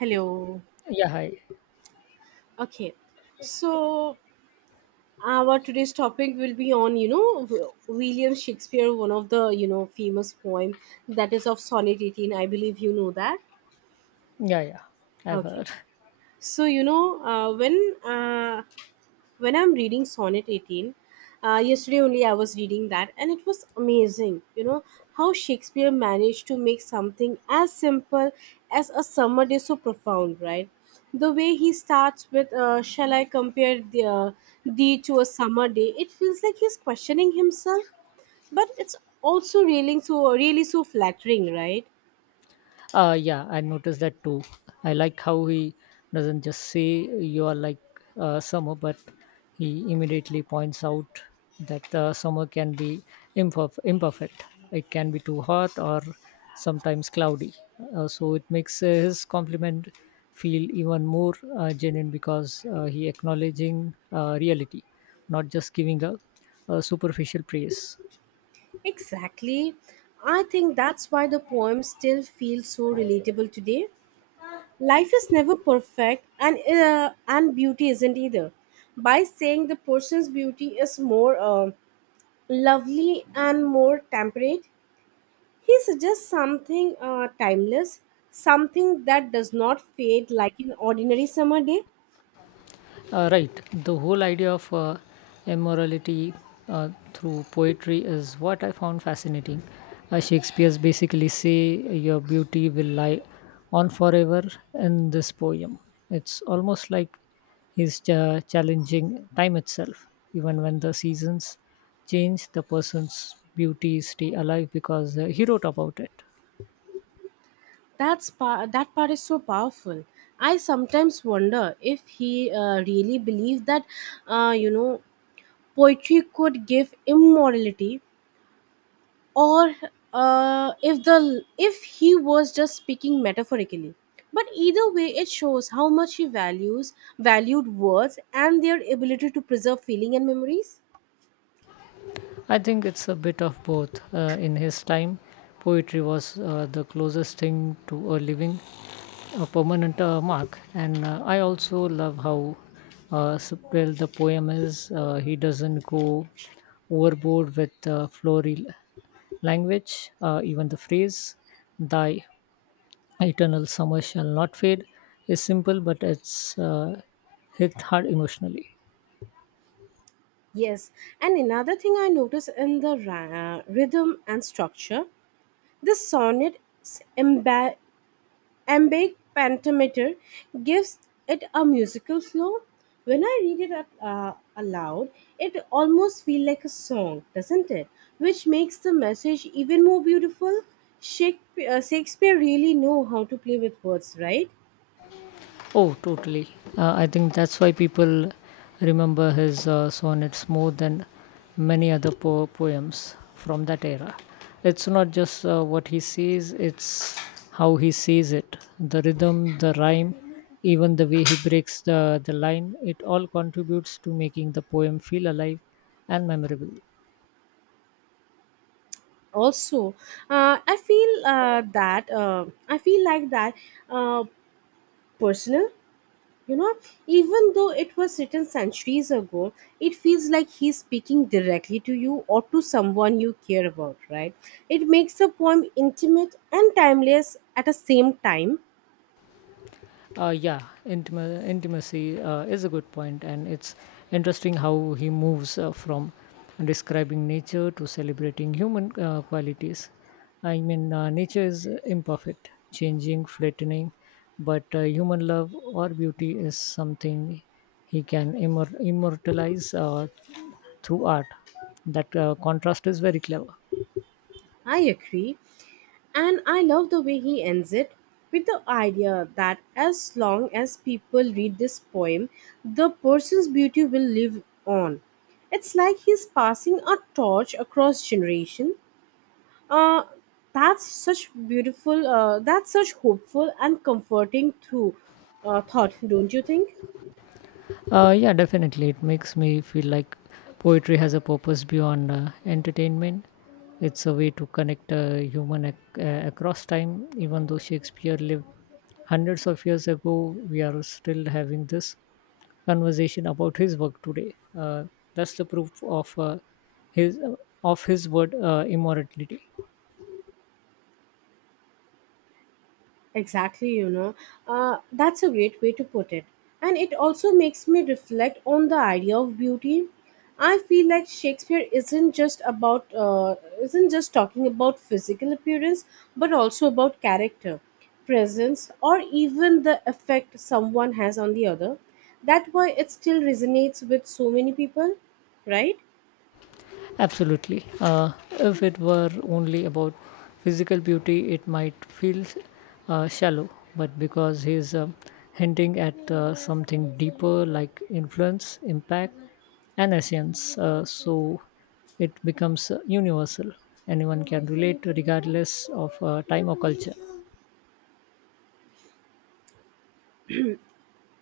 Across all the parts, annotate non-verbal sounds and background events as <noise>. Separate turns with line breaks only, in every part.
Hello.
Yeah, hi.
Okay. So our today's topic will be on, William Shakespeare, one of the, famous poem that is of Sonnet 18. I believe you know that.
Yeah, yeah. I've
Okay.
heard. <laughs>
So, when I'm reading Sonnet 18, yesterday only I was reading that, and it was amazing. You know how Shakespeare managed to make something as simple as a summer day so profound, right? The way he starts with, "Shall I compare thee to a summer day?" It feels like he's questioning himself, but it's also really so really so flattering, right?
Yeah, I noticed that too. I like how he doesn't just say you are like summer, but he immediately points out that summer can be imperfect. It can be too hot or sometimes cloudy. So it makes his compliment feel even more genuine because he acknowledging reality, not just giving a superficial praise.
Exactly. I think that's why the poem still feels so relatable today. Life is never perfect, and and beauty isn't either. By saying the person's beauty is more lovely and more temperate, he suggests something timeless, something that does not fade like an ordinary summer day.
Right. The whole idea of immorality through poetry is what I found fascinating. Shakespeare's basically say your beauty will lie on forever in this poem. It's almost like he's challenging time itself. Even when the seasons change, the person's beauty stay alive because he wrote about it.
That part is so powerful. I sometimes wonder if he really believed that, uh, you know poetry could give immortality, or if he was just speaking metaphorically. But either way, it shows how much he values valued words and their ability to preserve feeling and memories.
I think it's a bit of both. In his time, poetry was the closest thing to a living a permanent mark. And I also love how subtle the poem is. He doesn't go overboard with floral language. Even the phrase, thy eternal summer shall not fade, is simple, but it's hit hard emotionally.
Yes, and another thing I notice in the rhythm and structure, the sonnet, emba- ambient pentameter, gives it a musical flow. When I read it out, aloud, it almost feels like a song, doesn't it? Which makes the message even more beautiful. Shakespeare really know how to play with words, right?
Oh, totally. I think that's why people remember his sonnets more than many other poems from that era. It's not just what he sees, it's how he sees it. The rhythm, the rhyme, even the way he breaks the line, it all contributes to making the poem feel alive and memorable.
Also, I feel like that, uh, personal. You know, even though it was written centuries ago, it feels like he's speaking directly to you or to someone you care about, right? It makes the poem intimate and timeless at the same time.
Uh, yeah, intimacy is a good point, and it's interesting how he moves from describing nature to celebrating human qualities. I mean, nature is imperfect, changing, flattening, but human love or beauty is something he can immortalize through art. That contrast is very clever.
I agree. And I love the way he ends it, with the idea that as long as people read this poem, the person's beauty will live on. It's like he's passing a torch across generation. uh, that's such hopeful and comforting through thought, don't you think?
Yeah, definitely. It makes me feel like poetry has a purpose beyond entertainment. It's a way to connect a human across time. Even though Shakespeare lived hundreds of years ago, we are still having this conversation about his work today. That's the proof of his of his word immortality.
Exactly, you know. That's a great way to put it. And it also makes me reflect on the idea of beauty. I feel like Shakespeare isn't just talking about physical appearance, but also about character, presence, or even the effect someone has on the other. That' why it still resonates with so many people, right?
Absolutely. If it were only about physical beauty, it might feel shallow, but because he's hinting at something deeper like influence, impact, and essence, so it becomes universal. Anyone can relate regardless of time or culture.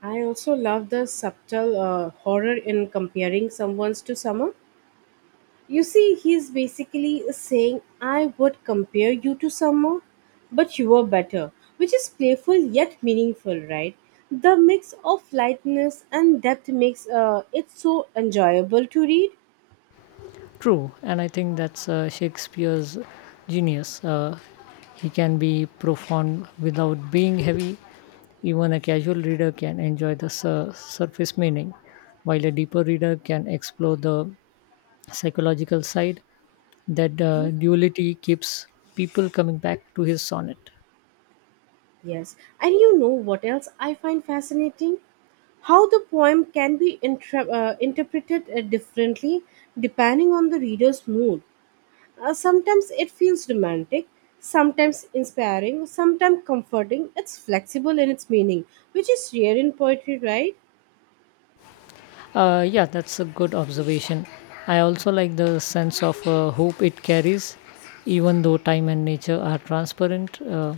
I also love the subtle horror in comparing someone's to someone. You see, he's basically saying, I would compare you to someone, but you are better, which is playful yet meaningful, right? The mix of lightness and depth makes it so enjoyable to read.
True, and I think that's Shakespeare's genius. He can be profound without being heavy. Even a casual reader can enjoy the surface meaning, while a deeper reader can explore the psychological side. That duality keeps people coming back to his sonnet.
Yes, and you know what else I find fascinating? How the poem can be interpreted differently depending on the reader's mood. Sometimes it feels romantic, sometimes inspiring, sometimes comforting. It's flexible in its meaning, which is rare in poetry, right?
Yeah, that's a good observation. I also like the sense of hope it carries, even though time and nature are transparent.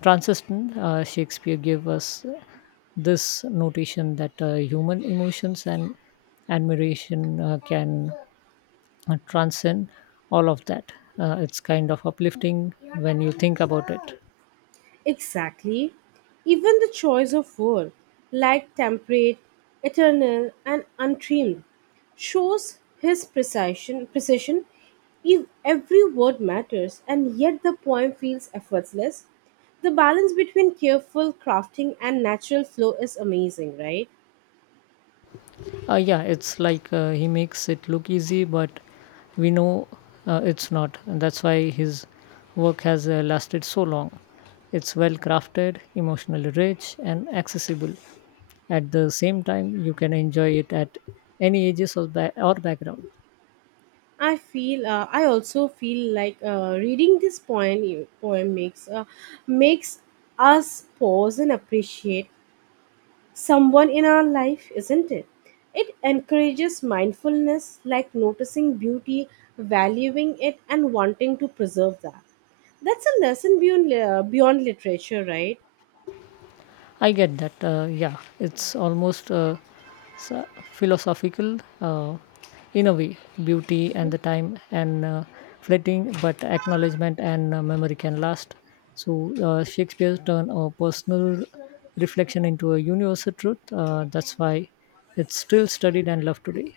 Transistent, Shakespeare gave us this notation that human emotions and admiration can transcend all of that. It's kind of uplifting when you think about it.
Exactly. Even the choice of word, like temperate, eternal, and untrimmed, shows his precision. Precision. If every word matters, and yet the poem feels effortless, the balance between careful crafting and natural flow is amazing, right?
Yeah, it's like he makes it look easy, but we know it's not. And that's why his work has lasted so long. It's well crafted, emotionally rich, and accessible. At the same time, you can enjoy it at any ages or background.
I also feel like reading this poem e, poem makes us pause and appreciate someone in our life, isn't it? It encourages mindfulness, like noticing beauty, valuing it, and wanting to preserve that. That's a lesson beyond literature, right?
I get that. Yeah, it's almost philosophical in a way. Beauty and the time and fleeting, but acknowledgement and memory can last. So Shakespeare turned a personal reflection into a universal truth. That's why it's still studied and loved today.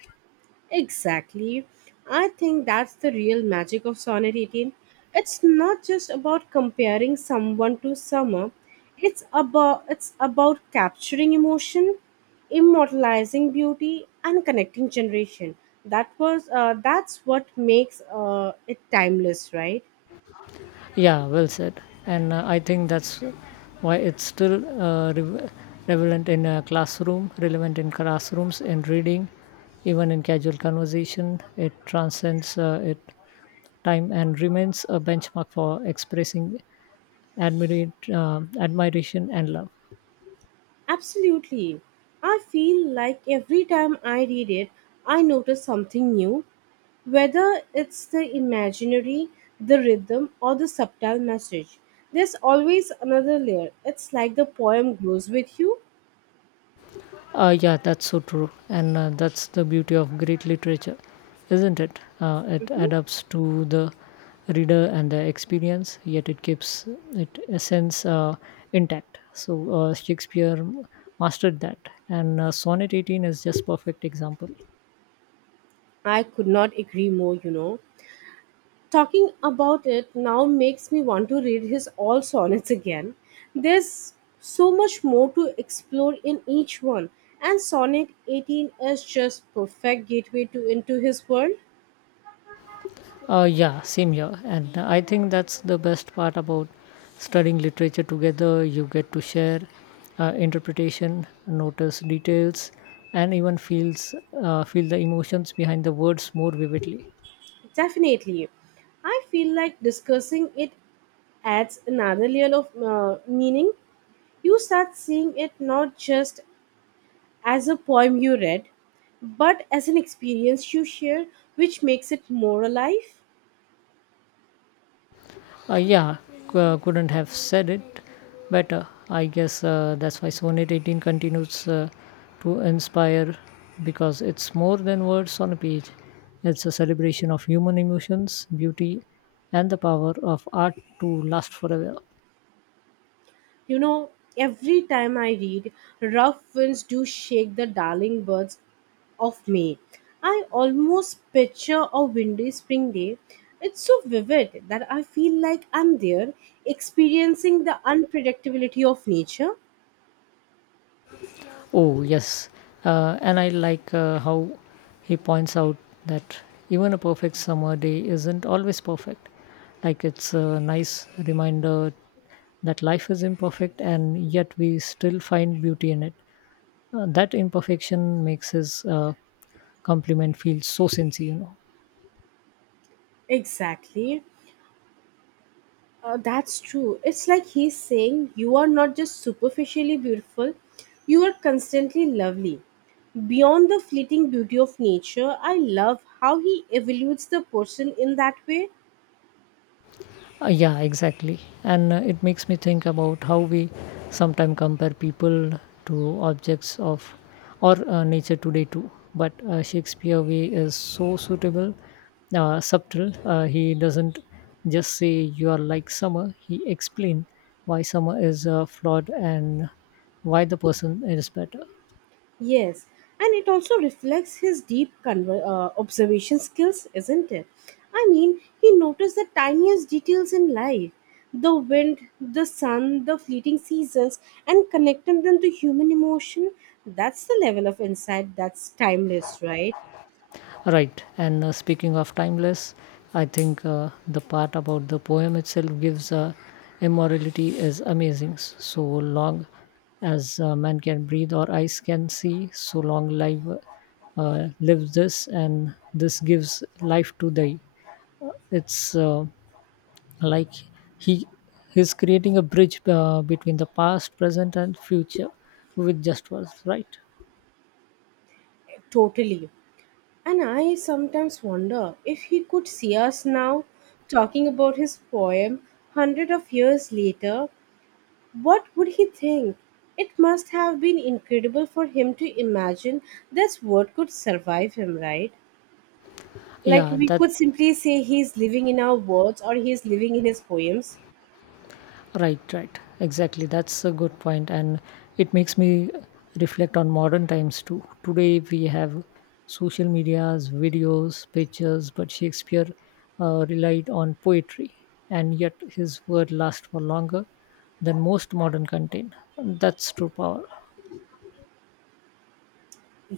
Exactly. I think that's the real magic of Sonnet 18. It's not just about comparing someone to summer. It's about capturing emotion, immortalizing beauty, and connecting generation. That's what makes it timeless, right?
Yeah, well said. And I think that's why it's still relevant in classrooms, in reading, even in casual conversation. It transcends it time and remains a benchmark for expressing admiration and love.
Absolutely. I feel like every time I read it, I notice something new. Whether it's the imaginary, the rhythm, or the subtle message, there's always another layer. It's like the poem grows with you.
Yeah, that's so true. And that's the beauty of great literature, isn't it? It
Mhm.
adapts to the reader and the experience, yet it keeps its essence intact. So Shakespeare mastered that. And Sonnet 18 is just perfect example.
I could not agree more, you know. Talking about it now makes me want to read his all sonnets again. There's so much more to explore in each one, and Sonnet 18 is just perfect gateway to into his world.
Yeah, same here. And I think that's the best part about studying literature together. You get to share interpretation, notice details, and even feel the emotions behind the words more vividly.
Definitely. I feel like discussing it adds another layer of meaning. You start seeing it not just as a poem you read, but as an experience you share, which makes it more alive.
Uh, yeah, couldn't have said it better. I guess that's why Sonnet 18 continues to inspire because it's more than words on a page. It's a celebration of human emotions, beauty, and the power of art to last forever.
You know, every time I read, rough winds do shake the darling birds of May. I almost picture a windy spring day. It's so vivid that I feel like I'm there experiencing the unpredictability of nature.
Oh, yes. And I like how he points out that even a perfect summer day isn't always perfect. Like, it's a nice reminder that life is imperfect and yet we still find beauty in it. That imperfection makes his compliment feel so sincere, you know.
Exactly. That's true. It's like he's saying, You are not just superficially beautiful, you are constantly lovely. Beyond the fleeting beauty of nature, I love how he evaluates the person in that way.
Yeah, exactly. And it makes me think about how we sometimes compare people to objects of or nature today too. But Shakespeare way is so subtle. He doesn't just say you are like summer. He explain why summer is flawed and why the person is better.
Yes, and it also reflects his deep observation skills, isn't it? I mean, he noticed the tiniest details in life, the wind, the sun, the fleeting seasons, and connecting them to human emotion. That's the level of insight that's timeless, right?
Right. And speaking of timeless, I think the part about the poem itself gives immorality is amazing. So long as man can breathe or eyes can see, so long life live this, and this gives life to thee. It's like he he's creating a bridge between the past, present, and future with just words. Right.
Totally. And I sometimes wonder if he could see us now talking about his poem hundred of years later. What would he think? It must have been incredible for him to imagine this word could survive him, right? Like
Yeah,
we
that.
could simply say he's living in our words or he's living in his poems.
Right, right. Exactly. That's a good point, and it makes me reflect on modern times too. Today we have social medias, videos, pictures, but Shakespeare relied on poetry, and yet his word lasts for longer than most modern content. That's true power.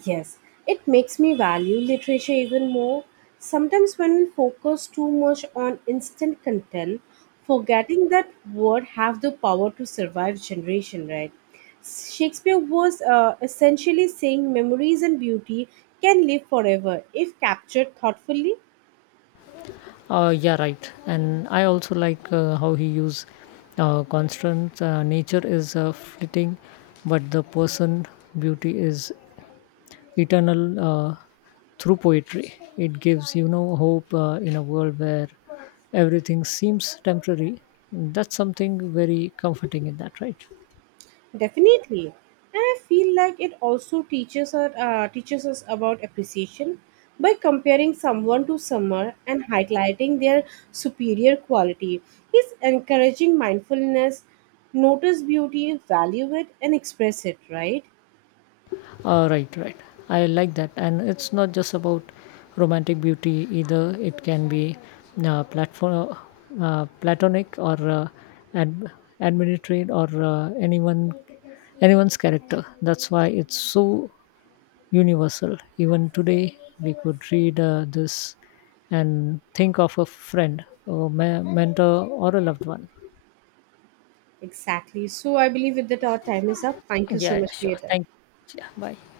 Yes, it makes me value literature even more. Sometimes, when we focus too much on instant content, forgetting that words have the power to survive generation, right? Shakespeare was essentially saying memories and beauty can live forever if captured thoughtfully.
Yeah, right. And I also like how he use constant. Nature is fleeting, but the person beauty is eternal. Uh, through poetry. It gives, you know, hope in a world where everything seems temporary. That's something very comforting in that, right?
Definitely, and I feel like it also teaches us about appreciation by comparing someone to someone and highlighting their superior quality. It's encouraging mindfulness, notice beauty, value it, and express it. Right?
Right, right. I like that. And it's not just about romantic beauty either, it can be uh, platform, platonic or ad- administrative or anyone's character, that's why it's so universal. Even today, we could read this and think of a friend, or mentor, or a loved one.
Exactly. So I believe with that our time is up. Thank you so
Yeah, yeah,
much for
sure.
your time.
Thank you. Yeah, bye.